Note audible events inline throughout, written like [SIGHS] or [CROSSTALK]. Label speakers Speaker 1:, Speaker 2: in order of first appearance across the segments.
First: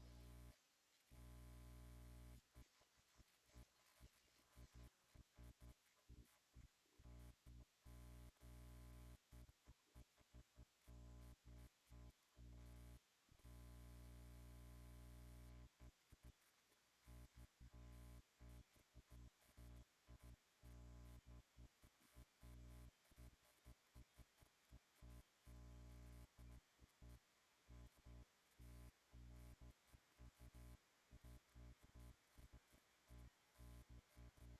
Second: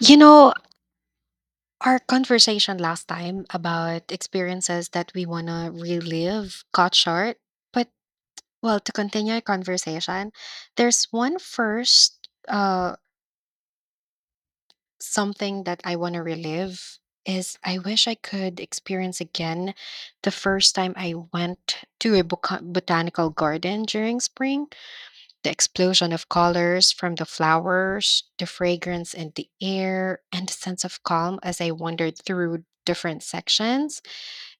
Speaker 1: You know, our conversation last time about experiences that we want to relive got short. But, well, to continue our conversation, there's one first something that I want to relive is I wish I could experience again the first time I went to a botanical garden during spring. The explosion of colors from the flowers, the fragrance in the air, and the sense of calm as I wandered through different sections.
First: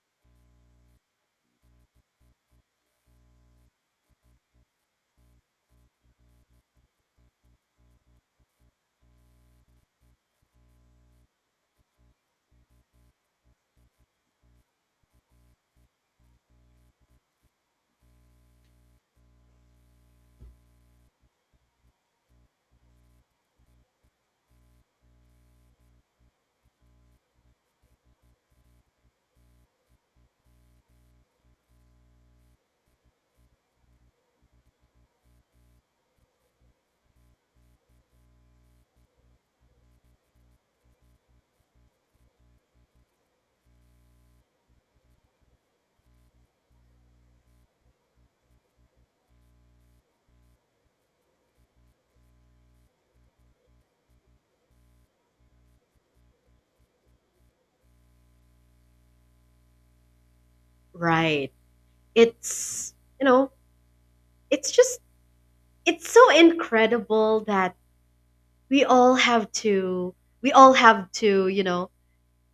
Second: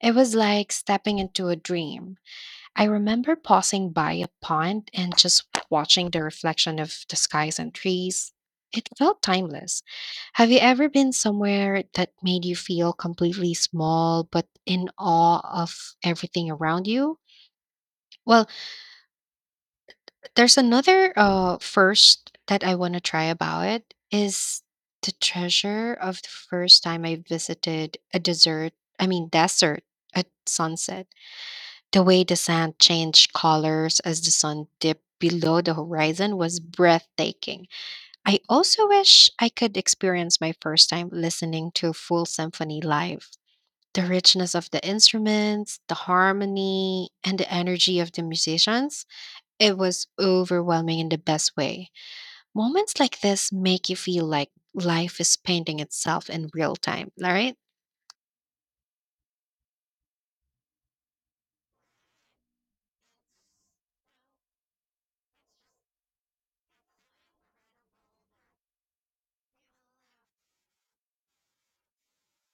Speaker 1: It was like stepping into a dream. I remember pausing by a pond and just watching the reflection of the skies and trees. It felt timeless. Have you ever been somewhere that made you feel completely small but in awe of everything around you? Well, there's another first that I want to try about it is the treasure of the first time I visited a desert, I mean desert at sunset. The way the sand changed colors as the sun dipped below the horizon was breathtaking. I also wish I could experience my first time listening to a full symphony live. The richness of the instruments, the harmony, and the energy of the musicians, it was overwhelming in the best way. Moments like this make you feel like life is painting itself in real time, all right?
Speaker 2: Right. It's, you know, it's just, it's so incredible that we all have to, we all have to, you know,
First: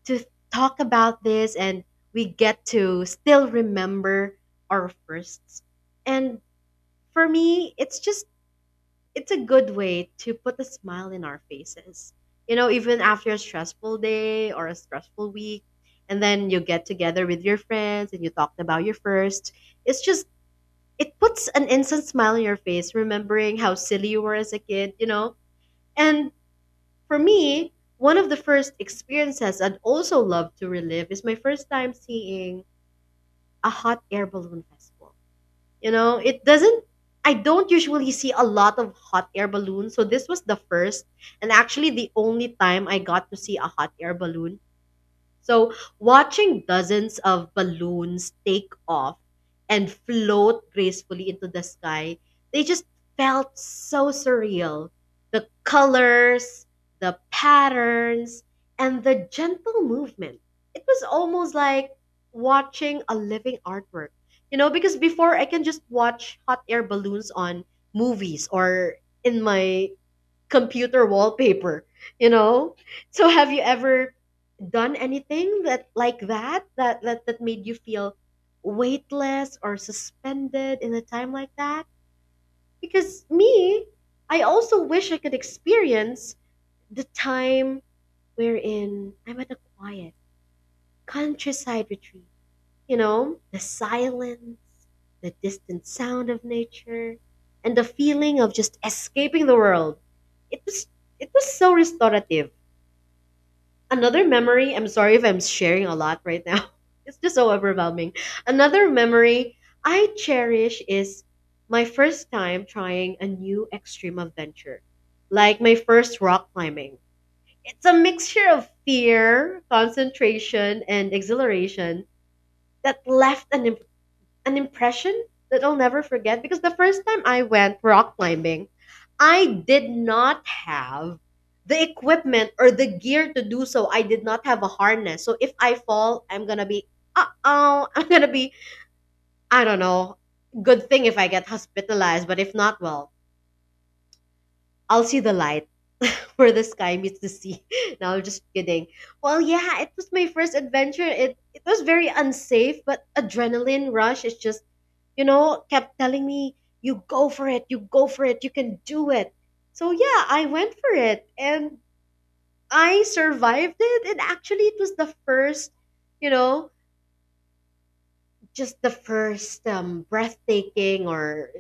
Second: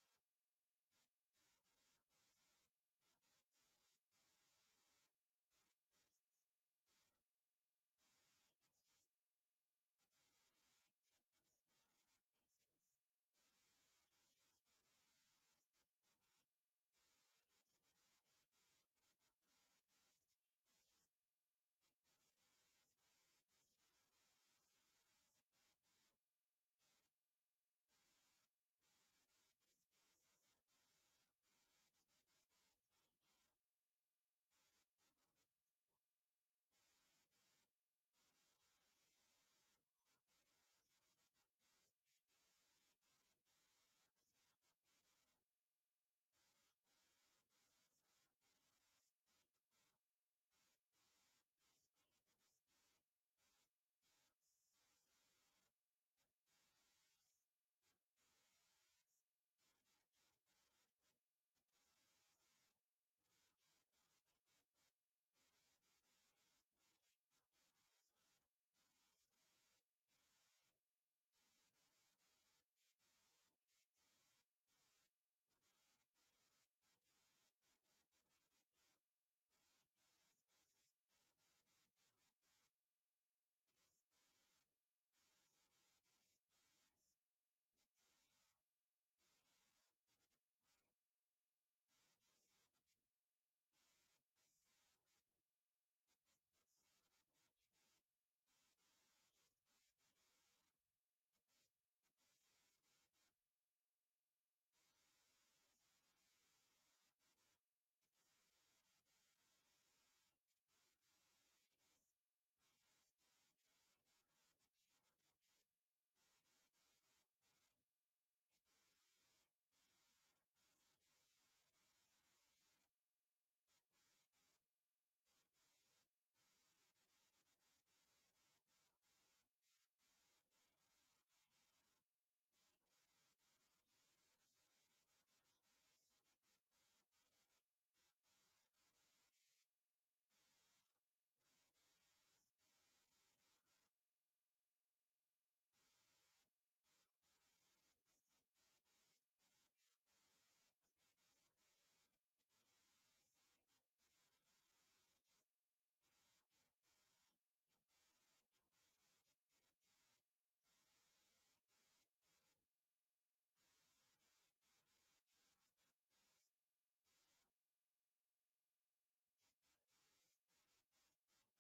Speaker 2: to talk about this, and we get to still remember our firsts. And for me, it's a good way to put a smile in our faces. You know, even after a stressful day or a stressful week, and then you get together with your friends and you talked about your first. It's just, it puts an instant smile on your face remembering how silly you were as a kid, you know? And for me, one of the first experiences I'd also love to relive is my first time seeing a hot air balloon festival. You know, it doesn't I don't usually see a lot of hot air balloons, so this was the first and actually the only time I got to see a hot air balloon, so watching dozens of balloons take off and float gracefully into the sky, they just felt so surreal. The colors, the patterns, and the gentle movement. It was almost like watching a living artwork. You know, because before I can just watch hot air balloons on movies or in my computer wallpaper, you know? So have you ever done anything that like that that that, that made you feel weightless or suspended in a time like that? Because me, I also wish I could experience the time wherein I'm at a quiet countryside retreat, you know, the silence, the distant sound of nature, and the feeling of just escaping the world. It was it was so restorative. Another memory, I'm sorry if I'm sharing a lot right now, [LAUGHS] it's just so overwhelming. Another memory I cherish is my first time trying a new extreme adventure, like my first rock climbing. It's a mixture of fear, concentration and exhilaration that left an impression that I'll never forget, because the first time I went rock climbing, I did not have the equipment or the gear to do so. I did not have a harness. So if I fall, I'm going to be, uh oh, [LAUGHS] I'm going to be, I don't know. Good thing if I get hospitalized, but if not, well, I'll see the light where the sky meets the sea. [LAUGHS] Now, just kidding. Well, yeah, it was my first adventure. It was very unsafe, but adrenaline rush is just, you know, kept telling me, "You go for it. You go for it. You can do it." So yeah, I went for it, and I survived it. And actually, it was the first, you know, just the first breathtaking or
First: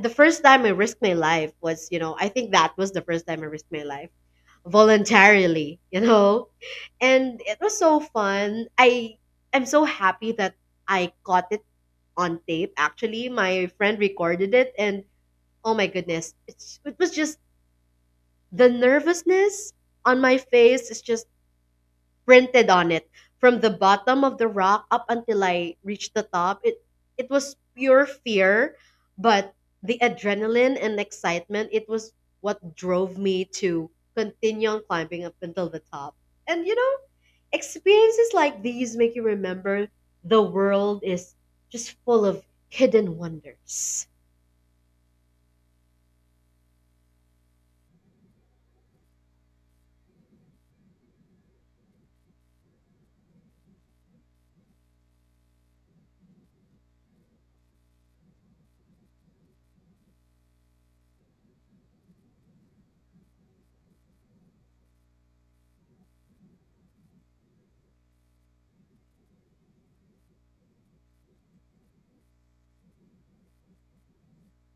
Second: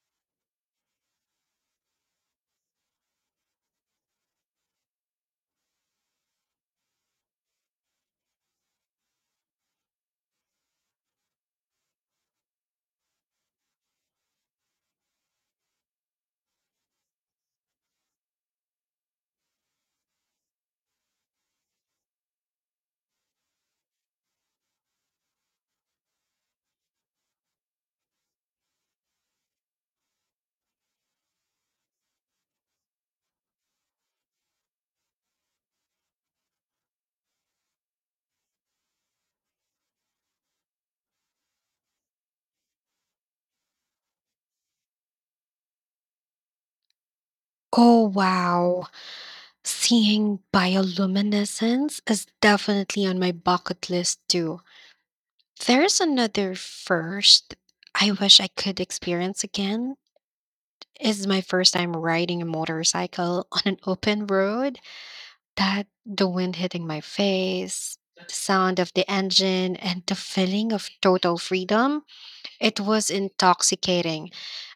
Speaker 2: the first time I risked my life was, you know, I think that was the first time I risked my life voluntarily, you know? And it was so fun. I'm so happy that I caught it on tape. Actually, my friend recorded it and oh my goodness, it was just the nervousness on my face is just printed on it from the bottom of the rock up until I reached the top. It was pure fear, but the adrenaline and excitement, it was what drove me to continue on climbing up until the top. And you know, experiences like these make you remember the world is just full of hidden wonders.
Speaker 1: Oh, wow. Seeing bioluminescence is definitely on my bucket list, too. There's another first I wish I could experience again. Is my first time riding a motorcycle on an open road. That the wind hitting my face, the sound of the engine, and the feeling of total freedom, it was intoxicating.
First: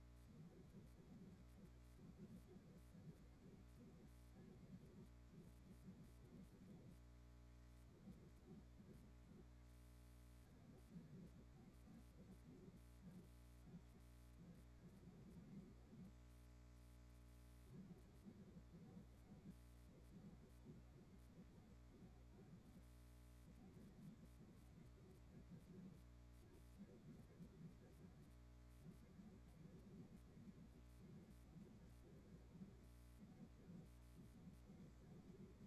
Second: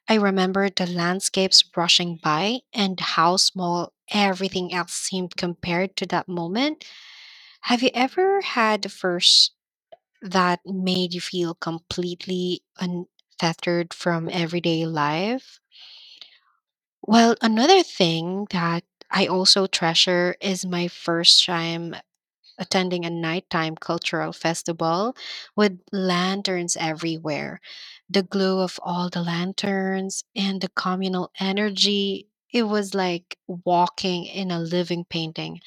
Speaker 1: I remember the landscapes brushing by and how small everything else seemed compared to that moment. Have you ever had a first that made you feel completely unfettered from everyday life? Well, another thing that I also treasure is my first time attending a nighttime cultural festival with lanterns everywhere. The glow of all the lanterns and the communal energy. It was like walking in a living painting.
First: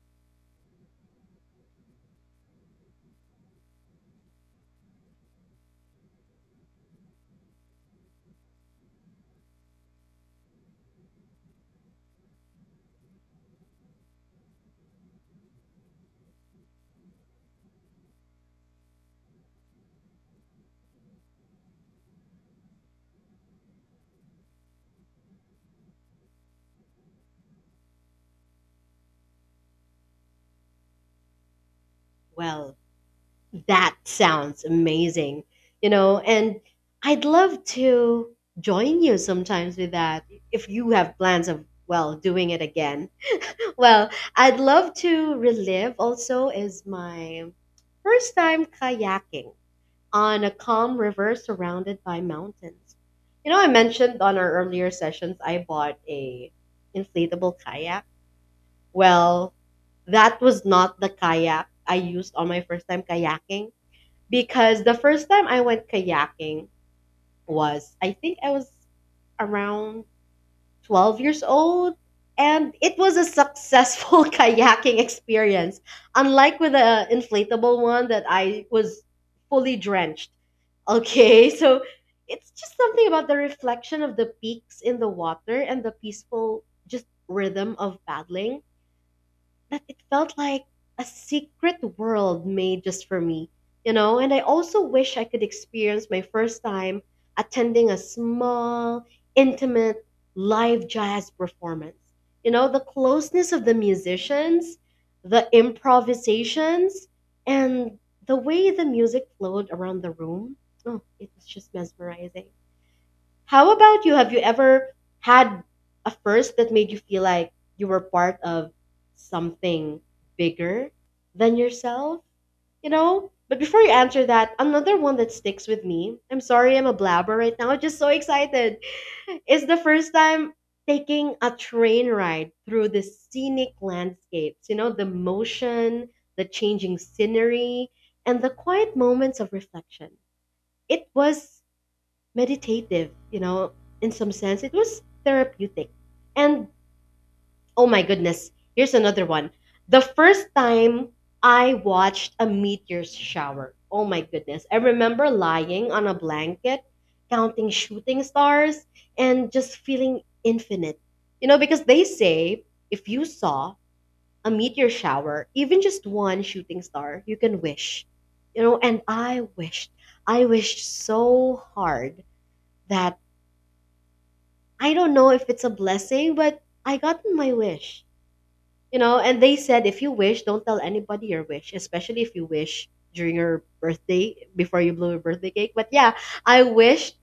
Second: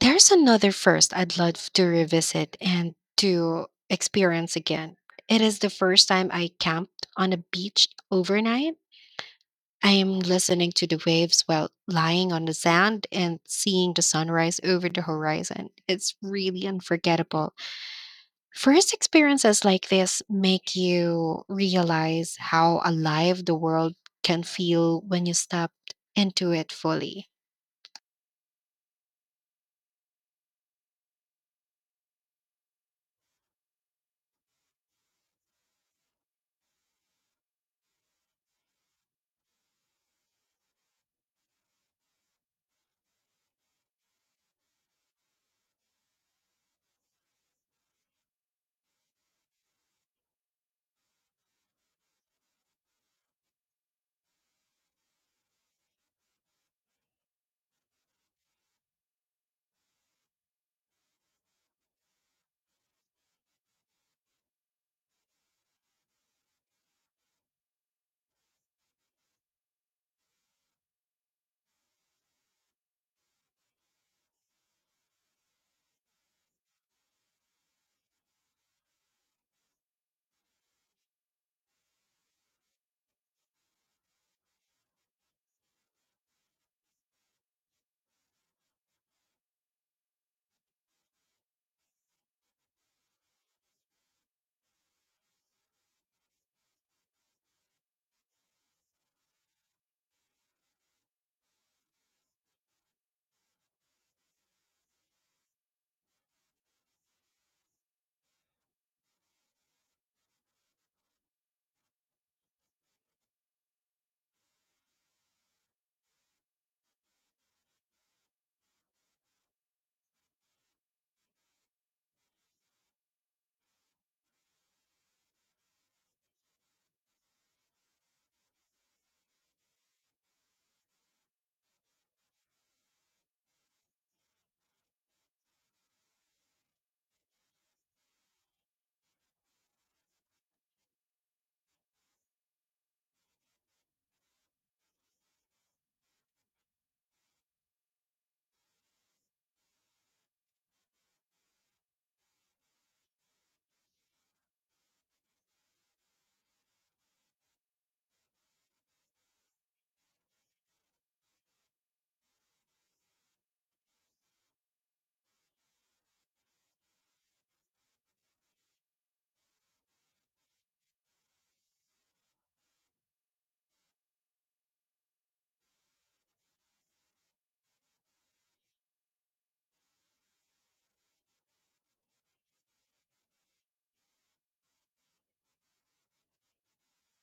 Speaker 1: There's another first I'd love to revisit and to experience again. It is the first time I camped on a beach overnight. I am listening to the waves while lying on the sand and seeing the sunrise over the horizon. It's really unforgettable. First experiences like this make you realize how alive the world can feel when you step into it fully.
Speaker 2: Well, that sounds amazing, you know, and I'd love to join you sometimes with that if you have plans of, well, doing it again. Well, I'd love to relive also is my first time kayaking on a calm river surrounded by mountains. You know, I mentioned on our earlier sessions I bought a inflatable kayak. Well, that was not the kayak I used on my first time kayaking, because the first time I went kayaking was, I think, I was around 12 years old, and it was a successful [LAUGHS] kayaking experience, unlike with the inflatable one that I was fully drenched, okay. [LAUGHS] So it's just something about the reflection of the peaks in the water and the peaceful just rhythm of paddling that it felt like a secret world made just for me, you know? And I also wish I could experience my first time attending a small, intimate, live jazz performance. You know, the closeness of the musicians, the improvisations, and the way the music flowed around the room. Oh, it was just mesmerizing. How about you? Have you ever had a first that made you feel like you were part of something bigger than yourself? You know? But before you answer that, another one that sticks with me, I'm sorry I'm a blabber right now, [LAUGHS] I'm just so excited, is the first time taking a train ride through the scenic landscapes. You know, the motion, the changing scenery, and the quiet moments of reflection. It was meditative, you know, in some sense, it was therapeutic. And oh my goodness, here's another one. The first time I watched a meteor's shower. Oh my goodness. I remember lying on a blanket, counting shooting stars, and just feeling infinite. You know, because they say if you saw a meteor shower, even just one shooting star, you can wish. You know, and I wished. I wished so hard that I don't know if it's a blessing, but I got my wish. You know, and they said if you wish, don't tell anybody your wish, especially if you wish during your birthday before you blow your birthday cake. But yeah, I wished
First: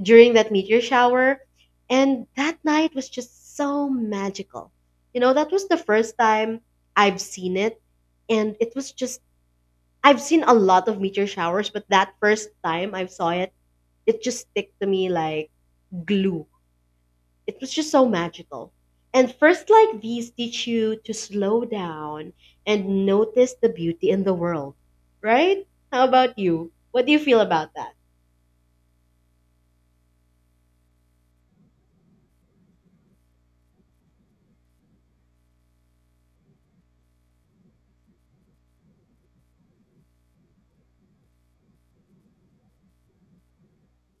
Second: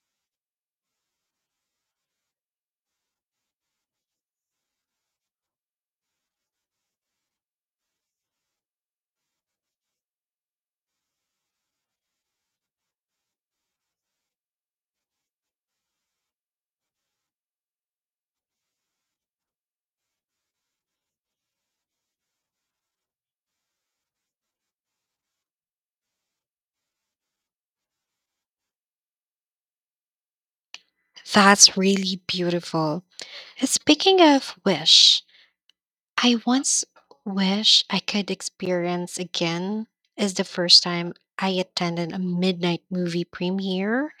Speaker 2: during that meteor shower, and that night was just so magical. You know, that was the first time I've seen it, and it was just I've seen a lot of meteor showers, but that first time I saw it, it just stick to me like glue, it was just so magical. And first like these teach you to slow down and notice the beauty in the world, right? How about you? What do you feel about that?
Speaker 1: That's really beautiful. Speaking of wish, I once wish I could experience again is the first time I attended a midnight movie premiere.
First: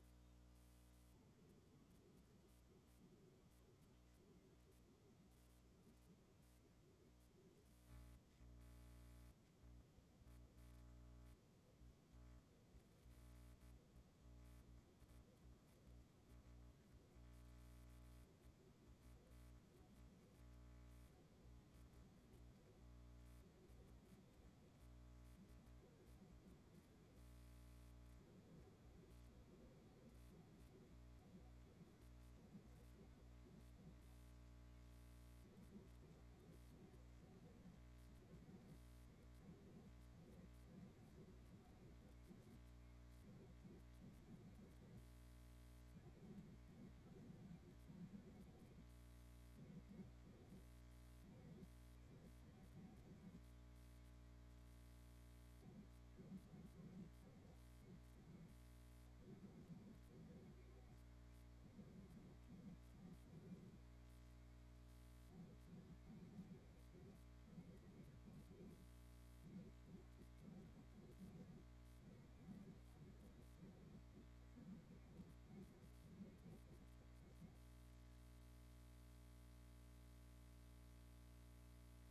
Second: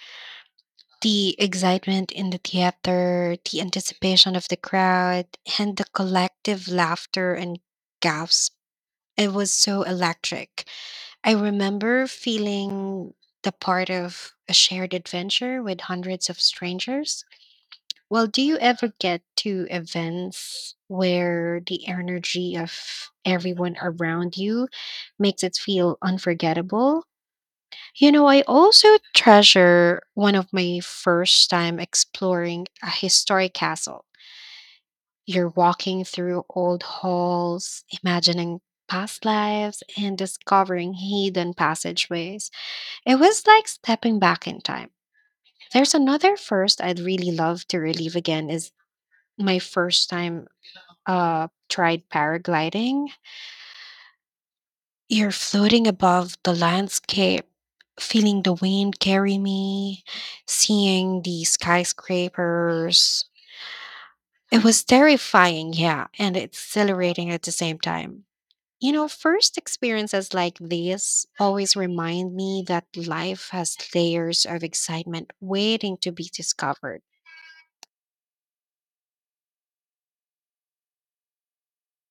Speaker 1: The excitement in the theater, the anticipation of the crowd, and the collective laughter and gasps. It was so electric. I remember feeling the part of a shared adventure with hundreds of strangers. Well, do you ever get to events where the energy of everyone around you makes it feel unforgettable? You know, I also treasure one of my first time exploring a historic castle. You're walking through old halls, imagining past lives, and discovering hidden passageways. It was like stepping back in time. There's another first I'd really love to relive again is my first time tried paragliding. You're floating above the landscape, feeling the wind carry me, seeing the skyscrapers. It was terrifying, yeah, and exhilarating at the same time. You know, first experiences like this always remind me that life has layers of excitement waiting to be discovered.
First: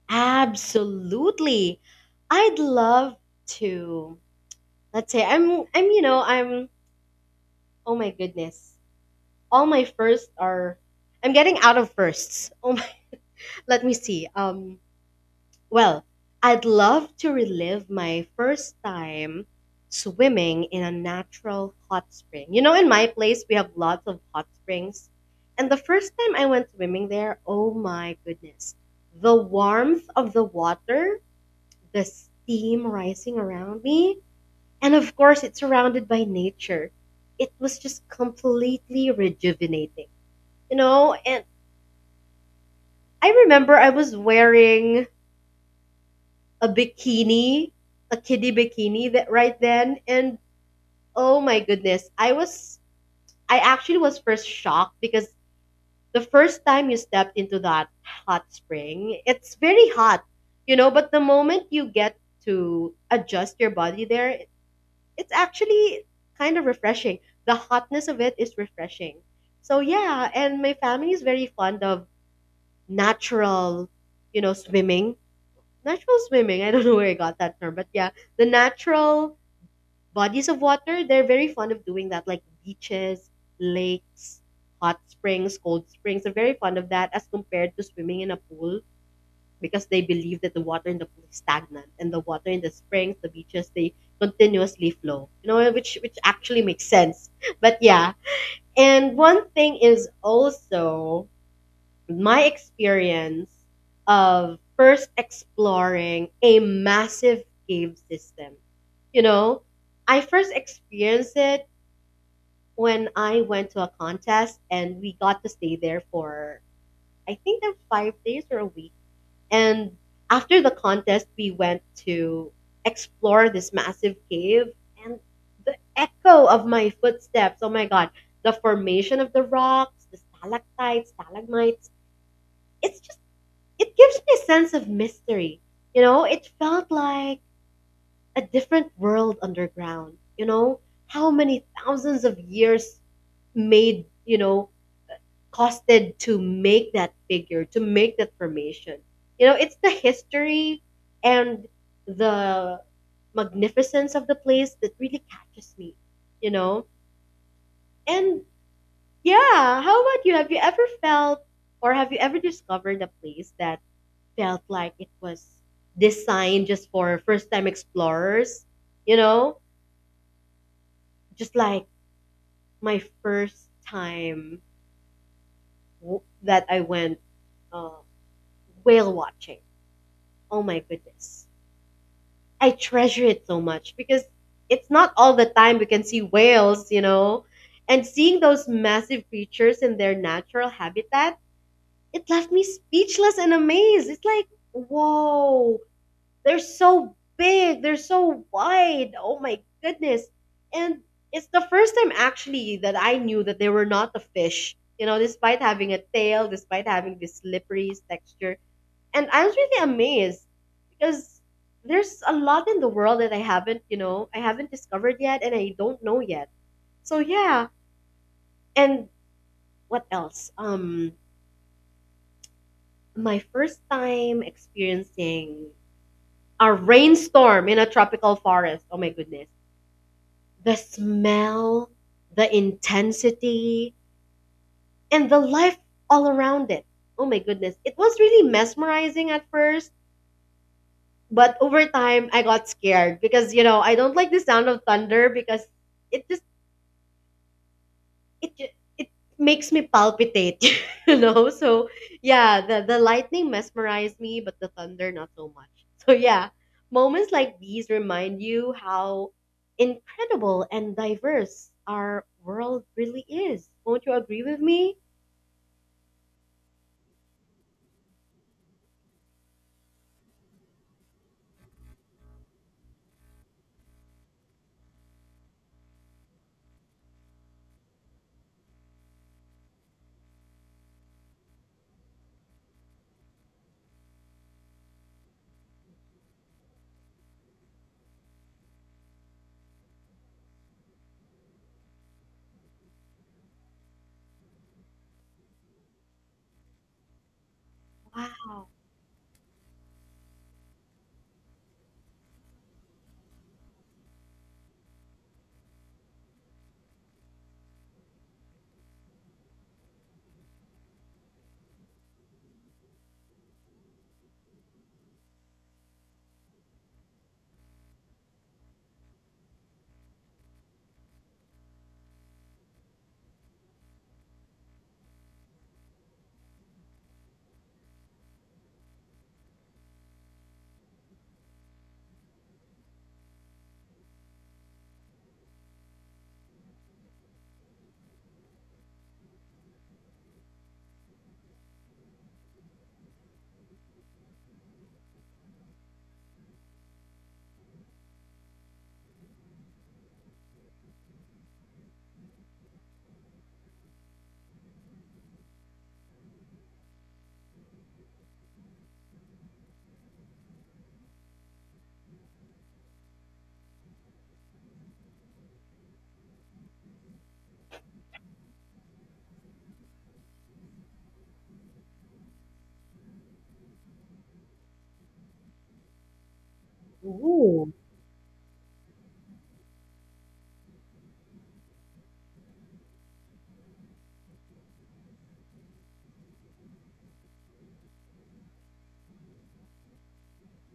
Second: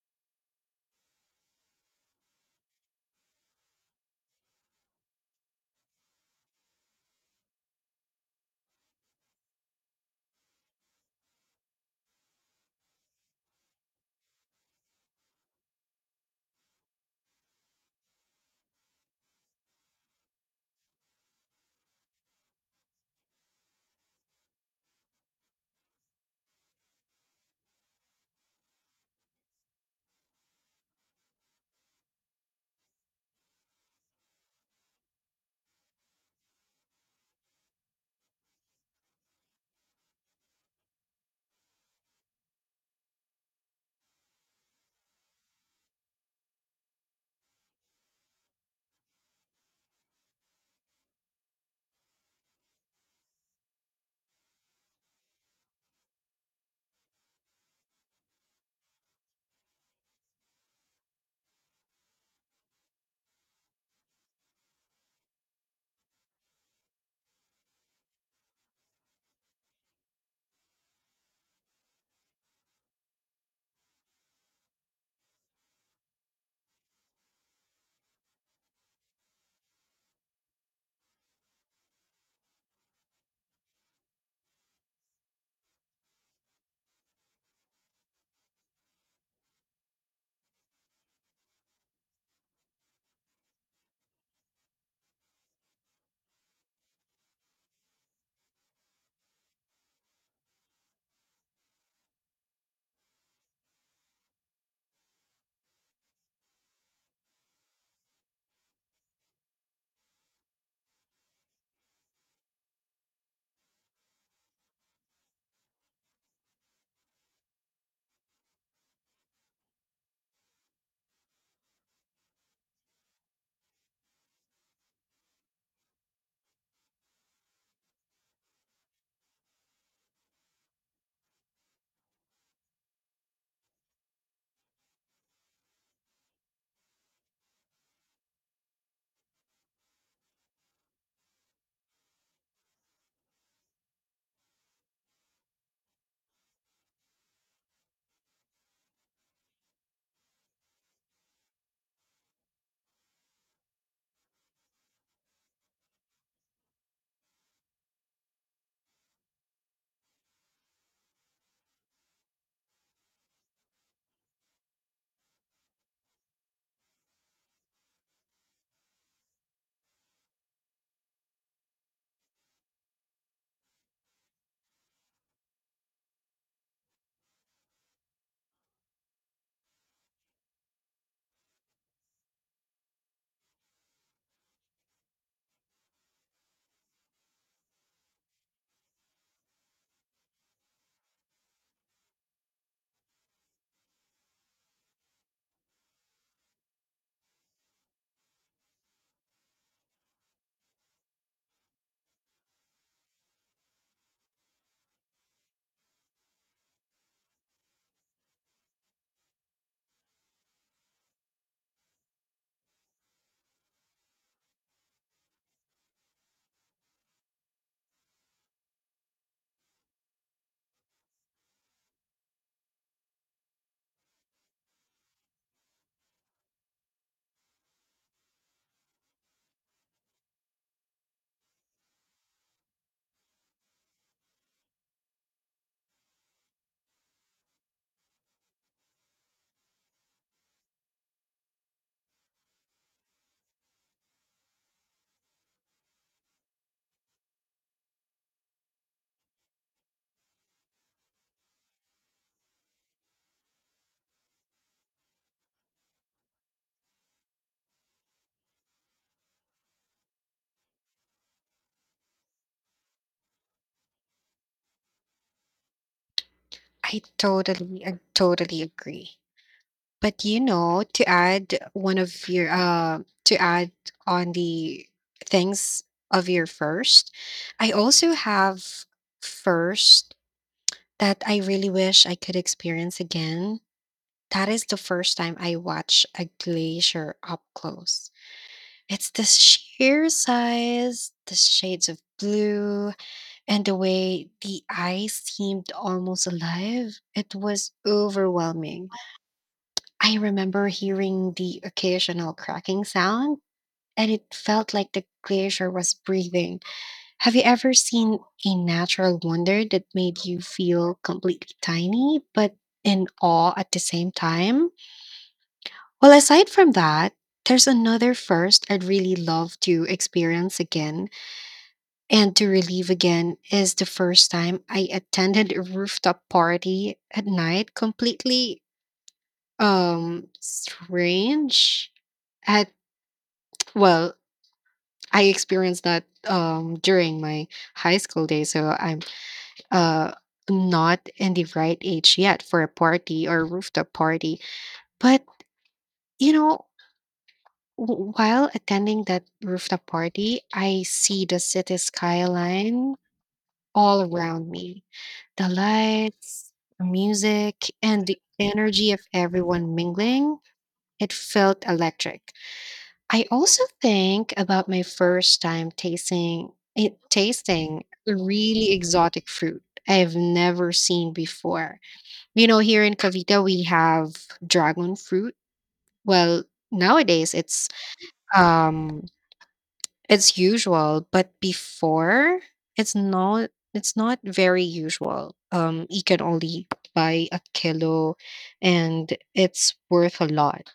Speaker 2: Absolutely. I'd love to. Let's say I'm you know, I'm oh my goodness. All my firsts are I'm getting out of firsts. Oh my, [LAUGHS] let me see. Well, I'd love to relive my first time swimming in a natural hot spring. You know, in my place, we have lots of hot springs. And the first time I went swimming there, oh my goodness, the warmth of the water, the steam rising around me, and of course, it's surrounded by nature. It was just completely rejuvenating, you know? And I remember I was wearing a bikini, a kiddie bikini that right then and oh my goodness, I actually was first shocked because the first time you stepped into that hot spring, it's very hot, you know, but the moment you get to adjust your body there, it's actually kind of refreshing. The hotness of it is refreshing. So yeah, and my family is very fond of natural, you know, swimming natural swimming. I don't know where I got that term, but yeah, the natural bodies of water, they're very fond of doing that, like beaches, lakes, hot springs, cold springs. They're very fond of that as compared to swimming in a pool, because they believe that the water in the pool is stagnant and the water in the springs, the beaches, they continuously flow. You know, which actually makes sense. [LAUGHS] But yeah. And one thing is also my experience of first exploring a massive cave system. You know, I first experienced it when I went to a contest and we got to stay there for, I think, that 5 days or a week. And after the contest, we went to explore this massive cave and the echo of my footsteps. Oh my God. The formation of the rocks, the stalactites, stalagmites. It's it gives me a sense of mystery. You know, it felt like a different world underground. You know, how many thousands of years made, you know, costed to make that figure, to make that formation. You know, it's the history and the magnificence of the place that really catches me, you know? And yeah, how about you? Have you ever felt or have you ever discovered a place that felt like it was designed just for first time explorers, you know? Just like my first time that I went uh, whale watching. Oh my goodness. I treasure it so much because it's not all the time we can see whales, you know? And seeing those massive creatures in their natural habitat, it left me speechless and amazed. It's like, whoa, they're so big, they're so wide. Oh my goodness. And it's the first time actually that I knew that they were not a fish, you know, despite having a tail, despite having this slippery texture. And I was really amazed because there's a lot in the world that I haven't discovered yet and I don't know yet. So yeah. And what else? My first time experiencing a rainstorm in a tropical forest. Oh my goodness. The smell, the intensity, and the life all around it. Oh my goodness. It was really mesmerizing at first, but over time I got scared because, you know, I don't like the sound of thunder because it just it ju- it makes me palpitate, [LAUGHS] you know. So yeah, the lightning mesmerized me, but the thunder not so much. [LAUGHS] So yeah, moments like these remind you how incredible and diverse our world really is. Won't you agree with me?
Speaker 1: I totally agree. But you know, to add one of your to add on the things of your first, I also have first that I really wish I could experience again. That is the first time I watched a glacier up close. It's the sheer size, the shades of blue, and the way the ice seemed almost alive. It was
Speaker 2: Wow.
Speaker 1: overwhelming. I remember hearing the occasional cracking sound, and it felt like the glacier was breathing. Have you ever seen a natural wonder that made you feel completely tiny, but in awe at the same time? Well, aside from that, there's another first I'd really love to experience again and to relive again is the first time I attended a rooftop party at night, completely strange at. Well, I experienced that during my high school days. So I'm uh, not in the right age yet for a party or rooftop party. But, you know, while attending that rooftop party, I see the city skyline all around me, the lights, the music, and the energy of everyone mingling. It felt electric. I also think about my first time tasting really exotic fruit I've never seen before. You know, here in Cavite we have dragon fruit. Well, nowadays
Speaker 2: Ooh,
Speaker 1: um it's usual, but before it's not very usual. You can only buy a kilo and it's worth a lot.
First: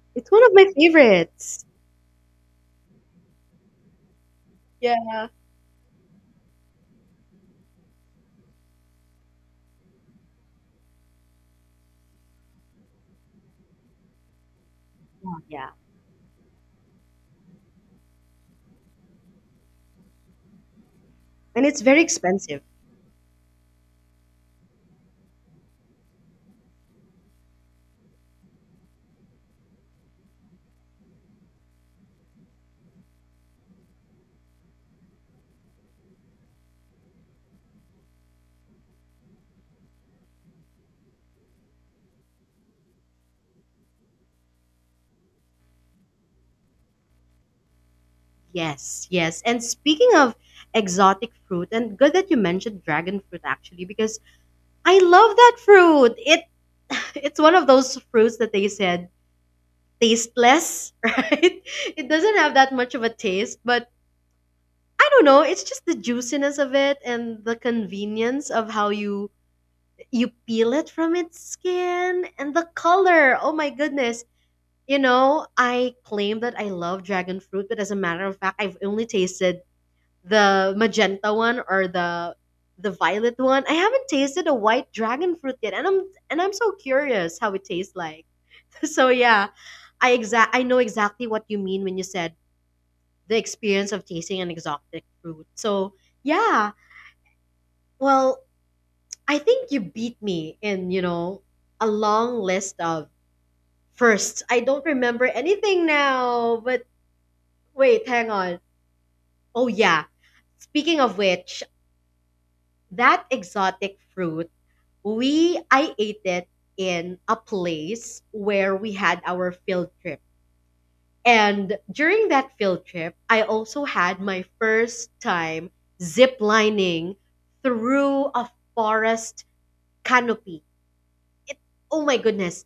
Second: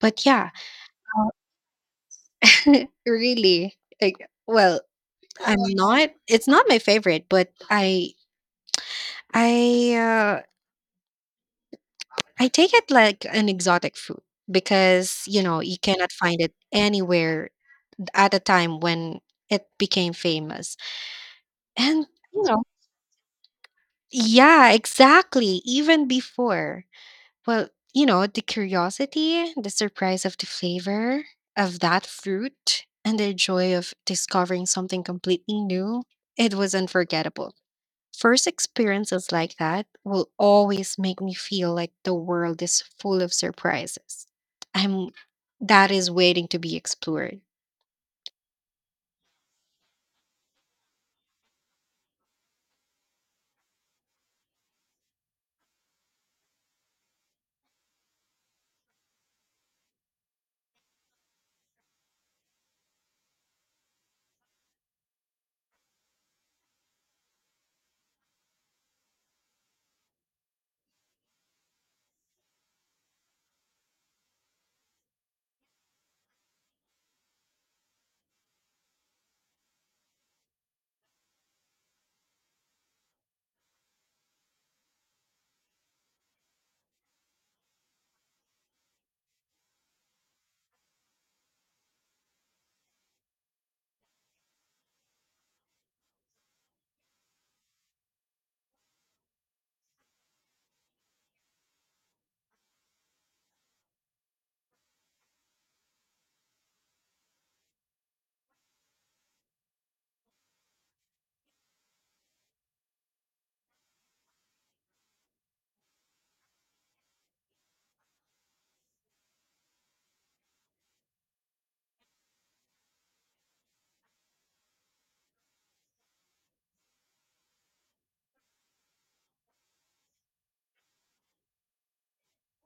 Speaker 1: But
Speaker 2: it's one
Speaker 1: yeah,
Speaker 2: of my
Speaker 1: [LAUGHS]
Speaker 2: favorites.
Speaker 1: really like, well,
Speaker 2: Yeah.
Speaker 1: I'm not, it's not my favorite, but I, uh, I take it like an exotic food because, you know,
Speaker 2: Yeah.
Speaker 1: you cannot find it anywhere at a time when it became famous.
Speaker 2: And it's very
Speaker 1: And, you
Speaker 2: expensive.
Speaker 1: know, yeah, exactly, even before. Well, you know, the curiosity, the surprise of the flavor of that fruit, and the joy of discovering something completely new, it was unforgettable. First experiences like that will always make me feel like the world is full of surprises. I'm that is waiting to be explored.
Speaker 2: Yes, yes. And speaking of exotic fruit, and good that you mentioned dragon fruit actually, because I love that fruit. It [SIGHS] [LAUGHS] it's one of those fruits that they said tasteless, [LAUGHS] right? It doesn't have that much of a taste, but I don't know, it's just the juiciness of it and the convenience of how you peel it from its skin and the color. Oh my goodness. You know, I claim that I love dragon fruit, but as a matter of fact, I've only tasted the magenta one or the violet one. I haven't tasted a white dragon fruit yet, and I'm so curious how it tastes like. [LAUGHS] So yeah, I know exactly what you mean when you said the experience of tasting an exotic fruit. So yeah, well, I think you beat me in, you know, a long list of firsts. I don't remember anything now, but wait, hang on. Oh yeah, speaking of which, that exotic fruit. We I ate it in a place where we had our field trip. And during that field trip, I also had my first time zip lining through a forest canopy. It, oh my goodness.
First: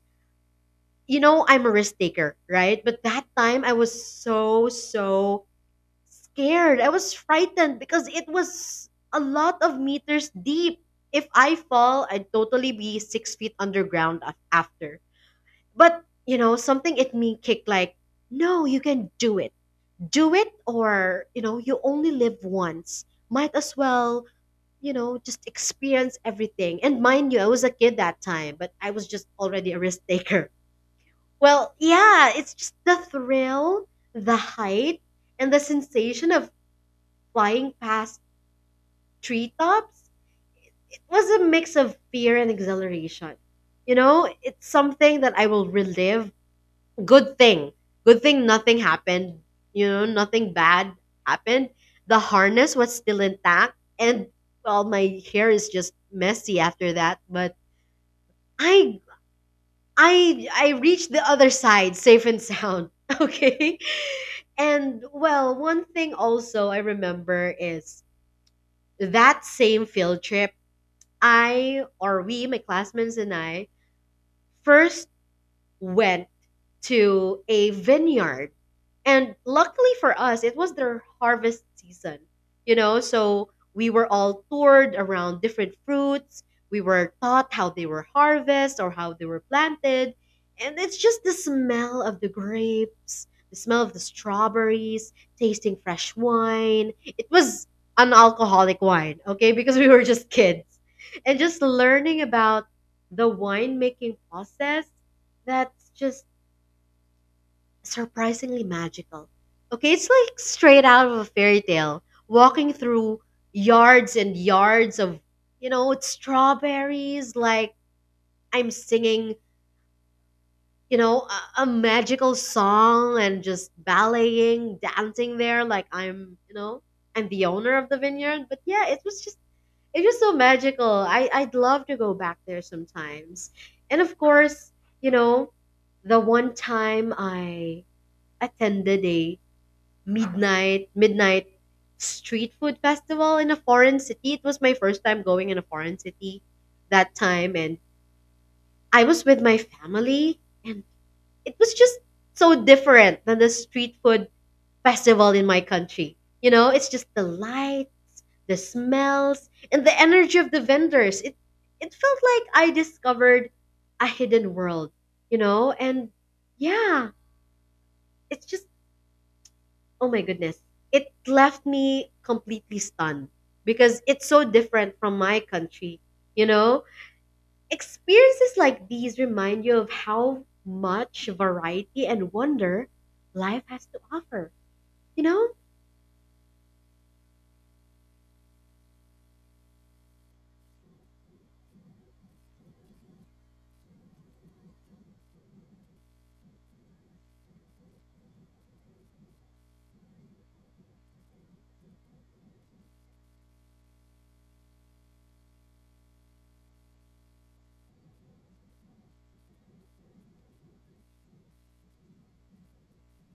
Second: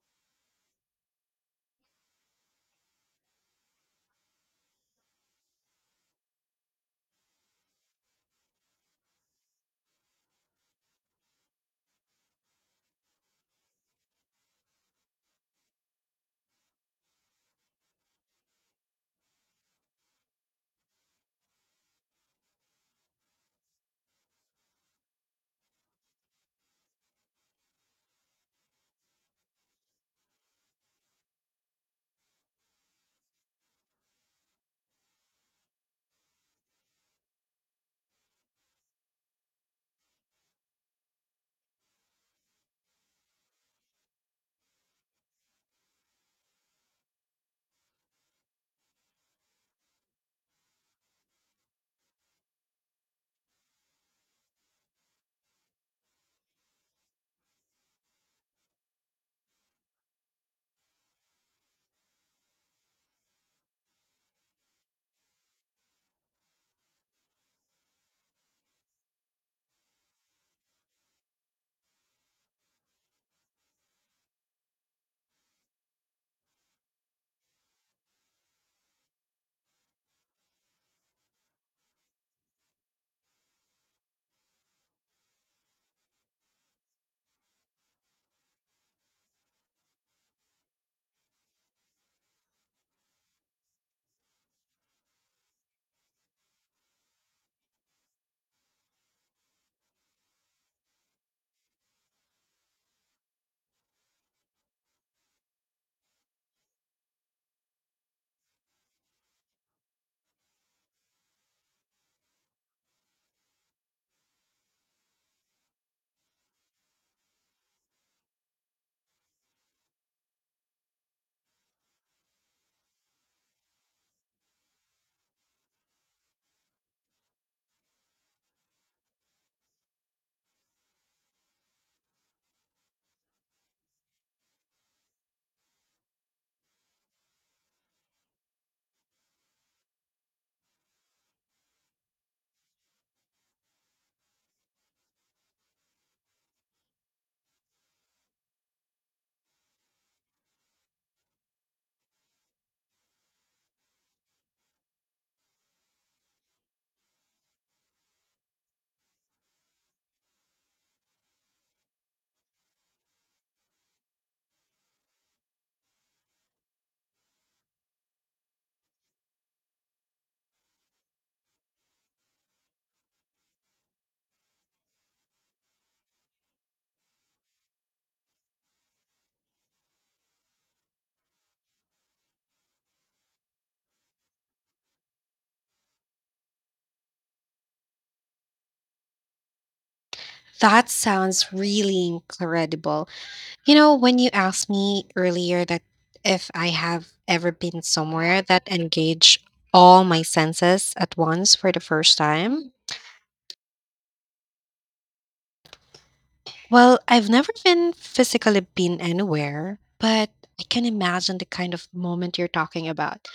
Speaker 2: You know, I'm a risk taker, right? But that time I was so, so scared. I was frightened because it was a lot of meters deep if I fall, I'd totally be six feet underground after. But, you know, something it me kicked like, no, you can do it. Do it or, you know, you only live once. Might as well, you know, just experience everything. And mind you, I was a kid that time, but I was just already a risk taker. [LAUGHS] Well, yeah, it's just the thrill, the height, and the sensation of flying past treetops. It was a mix of fear and exhilaration. You know, it's something that I will relive. Good thing good thing nothing happened, you know, nothing bad happened. The harness was still intact, and well, my hair is just messy after that, but i I reached the other side safe and sound. [LAUGHS] Okay, and well, one thing also I remember is that same field trip, I or we, my classmates and I, first went to a vineyard. And luckily for us, it was their harvest season, you know, so we were all toured around different fruits. We were taught how they were harvested or how they were planted. And it's just the smell of the grapes, the smell of the strawberries, tasting fresh wine. It was an alcoholic wine, okay, because we were just kids. And just learning about the winemaking process, that's just surprisingly magical. Okay, it's like straight out of a fairy tale, walking through yards and yards of, you know, it's strawberries, like I'm singing, you know, a magical song and just balleting, dancing there, like I'm, you know, I'm the owner of the vineyard. But yeah, it was just, it was so magical. I'd love to go back there sometimes. And of course, you know, the one time I attended a midnight street food festival in a foreign city. It was my first time going in a foreign city that time, and I was with my family, and it was just so different than the street food festival in my country. You know, it's just the light, the smells, and the energy of the vendors. It felt like I discovered a hidden world, you know? And yeah, it's just, oh my goodness. It left me completely stunned because it's so different from my country. You know, experiences like these remind you of how much variety and wonder life has to offer. You know?
Speaker 1: That sounds really incredible. You know, when you asked me earlier that if I have ever been somewhere that engaged all my senses at once for the first time, well, I've never been physically been anywhere, but I can imagine the kind of moment you're talking about,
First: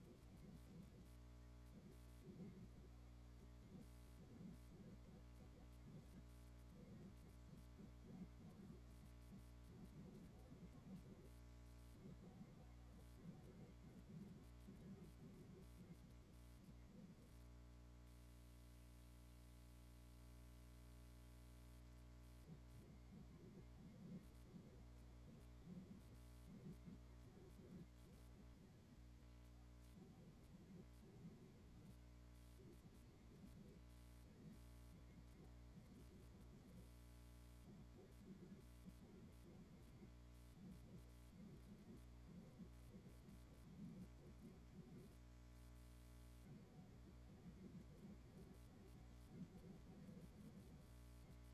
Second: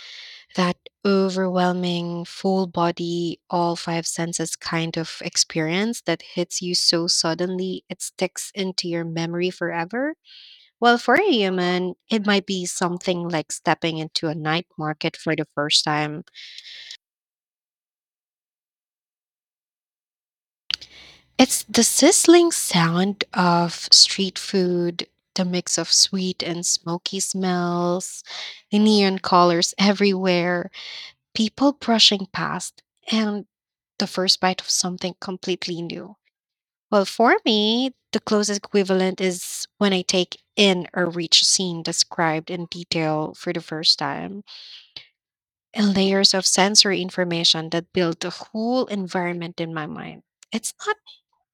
Speaker 1: that overwhelming full body all five senses kind of experience that hits you so suddenly it sticks into your memory forever. Well, for a human it might be something like stepping into a night market for the first time. It's the sizzling sound of street food, the mix of sweet and smoky smells, the neon colors everywhere, people brushing past, and the first bite of something completely new. Well, for me, the closest equivalent is when I take in or reach a rich scene described in detail for the first time and layers of sensory information that build the whole environment in my mind. It's not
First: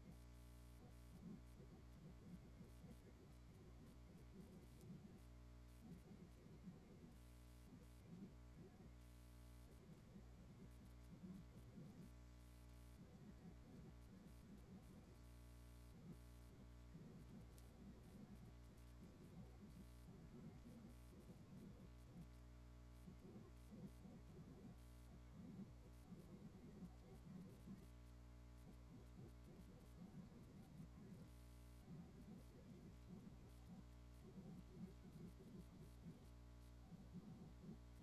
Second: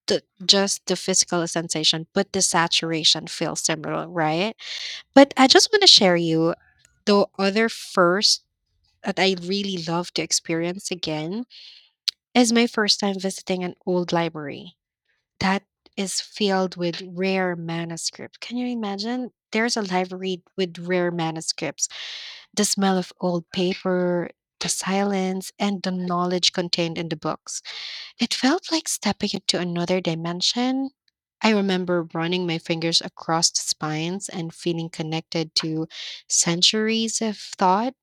Speaker 1: just the physical sensation, but the saturation feels similar, right? But I just want to share you the other first that I really love to experience again. It's my first time visiting an old library that is filled with rare manuscripts. Can you imagine? There's a library with rare manuscripts. The smell of old paper, the silence, and the knowledge contained in the books. It felt like stepping into another dimension. I remember running my fingers across the spines and feeling connected to centuries of thought.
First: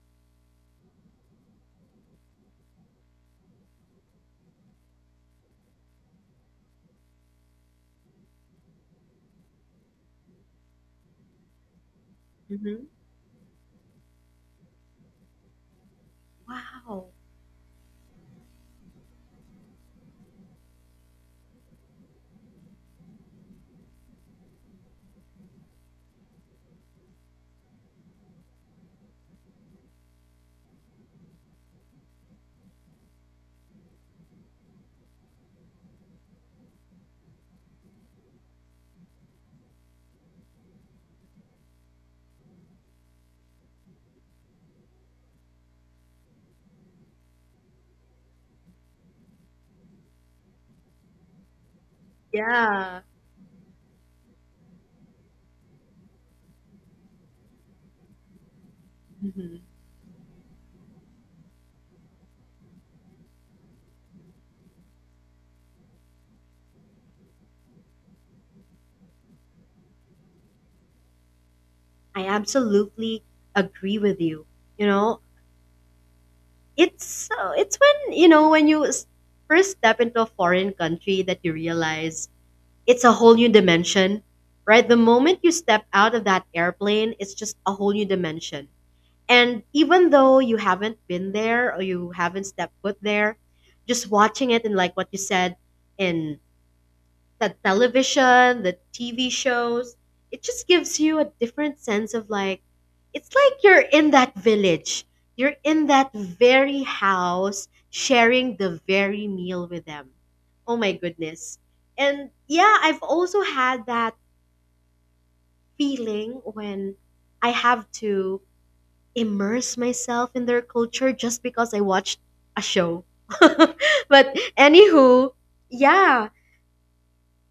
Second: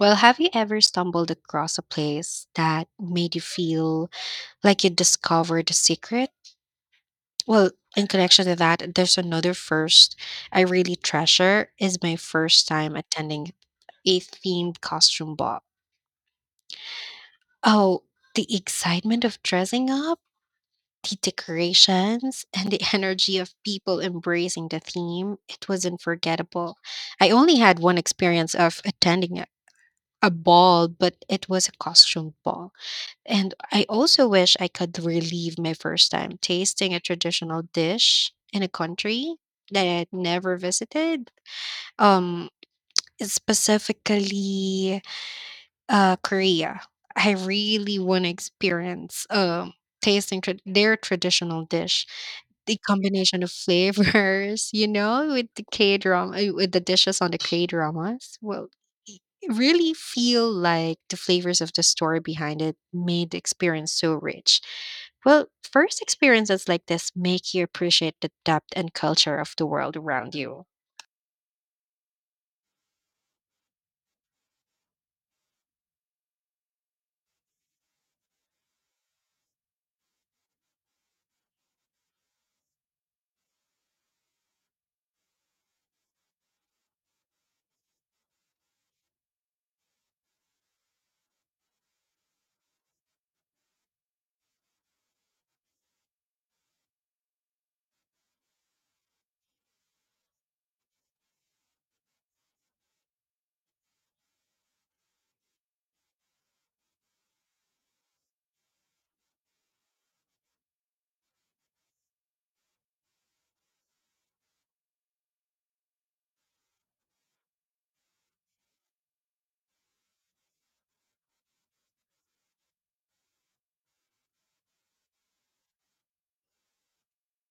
Speaker 1: Well, have you ever stumbled across a place that made you feel like you discovered the secret. Well, in connection to that, there's another first I really treasure is my first
Speaker 2: Hmm.
Speaker 1: time attending a themed costume ball.
Speaker 2: Wow.
Speaker 1: Oh, the excitement of dressing up, the decorations, and the energy of people embracing the theme, it was unforgettable. I only had one experience of attending a ball, but it was a costume ball. And I also wish I could relive my first time tasting a traditional dish in a country that I'd never visited. Um, specifically Korea. I really want to experience tasting their traditional dish. The
Speaker 2: Yeah.
Speaker 1: combination of flavors, [LAUGHS] you know, with the K drama, with the dishes on the K dramas, will
Speaker 2: Hmm.
Speaker 1: really feel like the flavors of the story behind it made the experience so rich. Well, first experiences like this make you appreciate the depth and culture of the world around you.
Speaker 2: I absolutely agree with you. You know, it's when, you know, when first step into a foreign country that you realize it's a whole new dimension, right? The moment you step out of that airplane, it's just a whole new dimension. And even though you haven't been there or you haven't stepped foot there, just watching it and like what you said in the television, the TV shows. It just gives you a different sense of, like, it's like you're in that village. You're in that very house, sharing the very meal with them. Oh my goodness. And yeah, I've also had that feeling when I have to immerse myself in their culture just because I watched a show. [LAUGHS] But anywho, yeah,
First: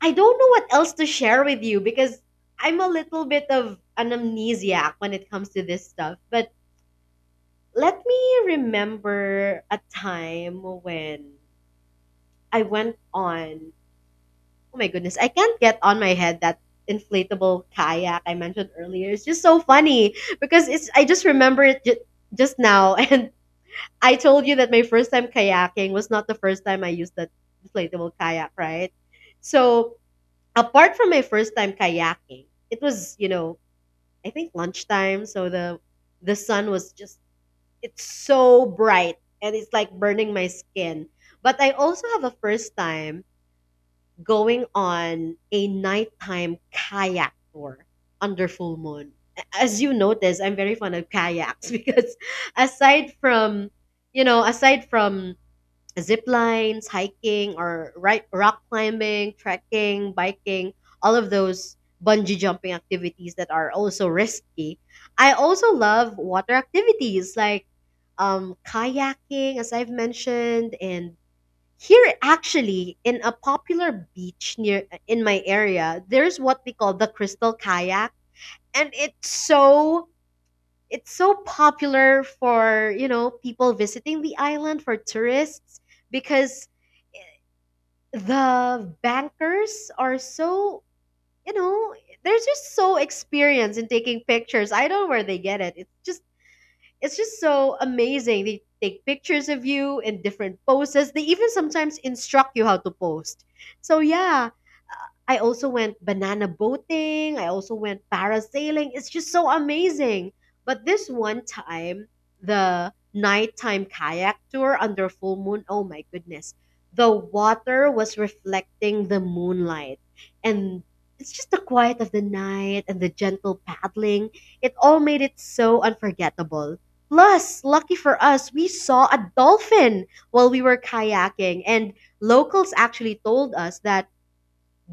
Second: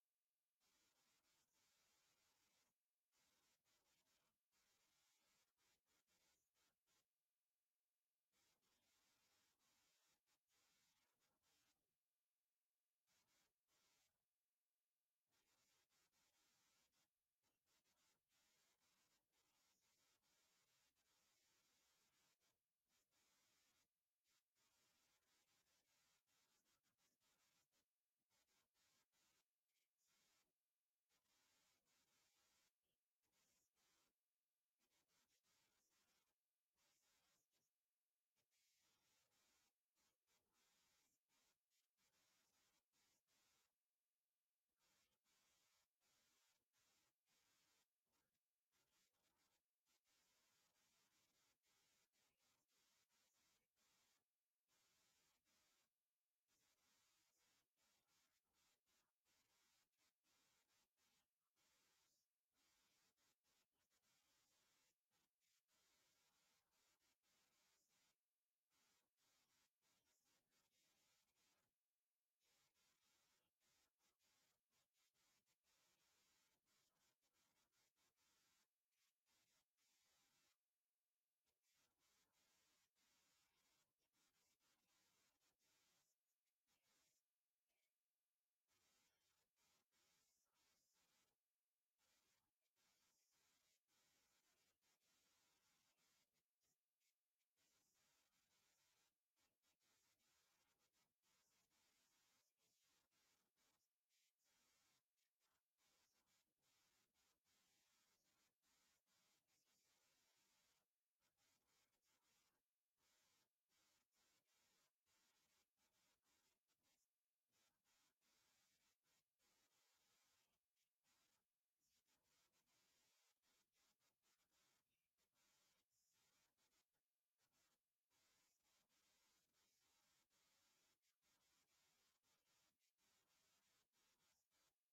Speaker 2: I don't know what else to share with you because I'm a little bit of an amnesiac when it comes to this stuff. But let me remember a time when I went on. Oh my goodness, I can't get on my head that inflatable kayak I mentioned earlier. It's just so funny because it's I just remember just now [LAUGHS] and I told you that my first time kayaking was not the first time I used that inflatable kayak, right? So apart from my first time kayaking, it was, you know, I think lunchtime, so the sun was just, it's so bright and it's like burning my skin. But I also have a first time going on a nighttime kayak tour under full moon. As you notice, I'm very fond of kayaks [LAUGHS] because aside from, aside from zip lines, hiking, or right, rock climbing, trekking, biking, all of those bungee jumping activities that are also risky. I also love water activities like kayaking, as I've mentioned, and here actually in a popular beach near in my area, there's what we call the crystal kayak, and it's so popular for, you know, people visiting the island, for tourists, because the bankers are so, you know, they're just so experienced in taking pictures. I don't know where they get it. It's just so amazing. They take pictures of you in different poses. They even sometimes instruct you how to post. So yeah, I also went banana boating. I also went parasailing. It's just so amazing. But this one time, the nighttime kayak tour under full moon, oh my goodness. The water was reflecting the moonlight. And it's just the quiet of the night and the gentle paddling. It all made it so unforgettable. Plus, lucky for us, we saw a dolphin while we were kayaking. And locals actually told us that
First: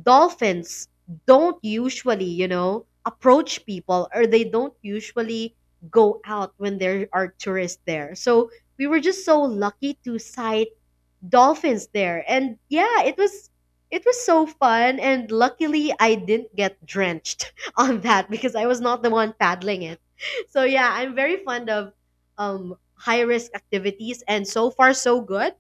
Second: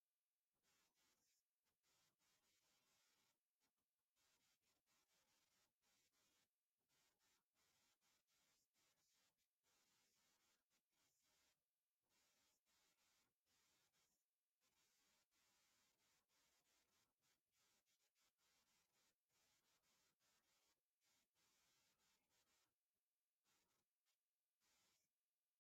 Speaker 2: dolphins don't usually, you know, approach people, or they don't usually go out when there are tourists there. So we were just so lucky to sight dolphins there. And yeah, it was so fun, and luckily I didn't get drenched [LAUGHS] on that because I was not the one paddling it. So yeah, I'm very fond of high risk activities, and so far so good.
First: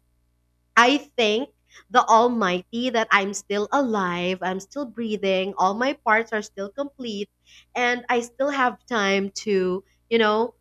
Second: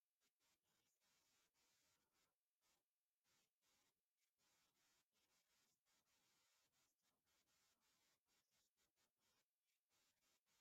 Speaker 2: I thank the Almighty that I'm still alive, I'm still breathing, all my parts are still complete, and I still have time to, you know,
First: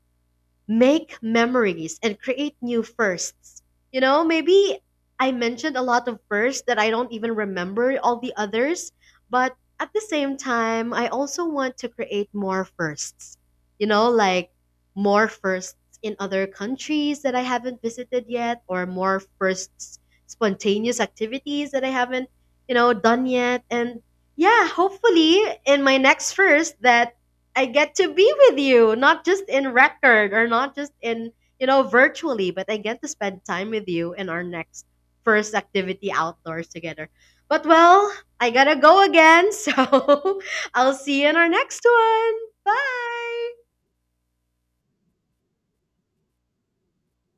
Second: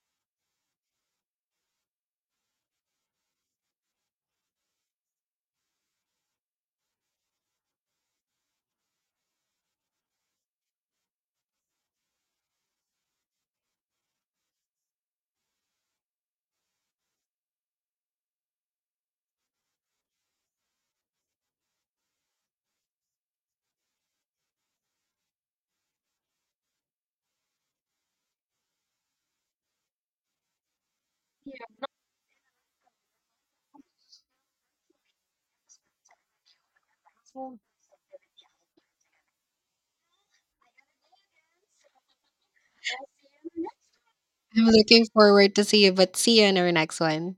Speaker 2: make memories and create new firsts. You know, maybe I mentioned a lot of firsts that I don't even remember all the others, but at the same time, I also want to create more firsts. You know, like more firsts in other countries that I haven't visited yet, or more firsts, spontaneous activities that I haven't, you know, done yet. And yeah, hopefully in my next first that I get to be with you, not just in record or not just in, you know, virtually, but I get to spend time with you in our next first activity outdoors together. But well, I gotta go again, so [LAUGHS] I'll see you in our next one. Bye.
Speaker 1: I'm looking forward to see you, but see you in our next one.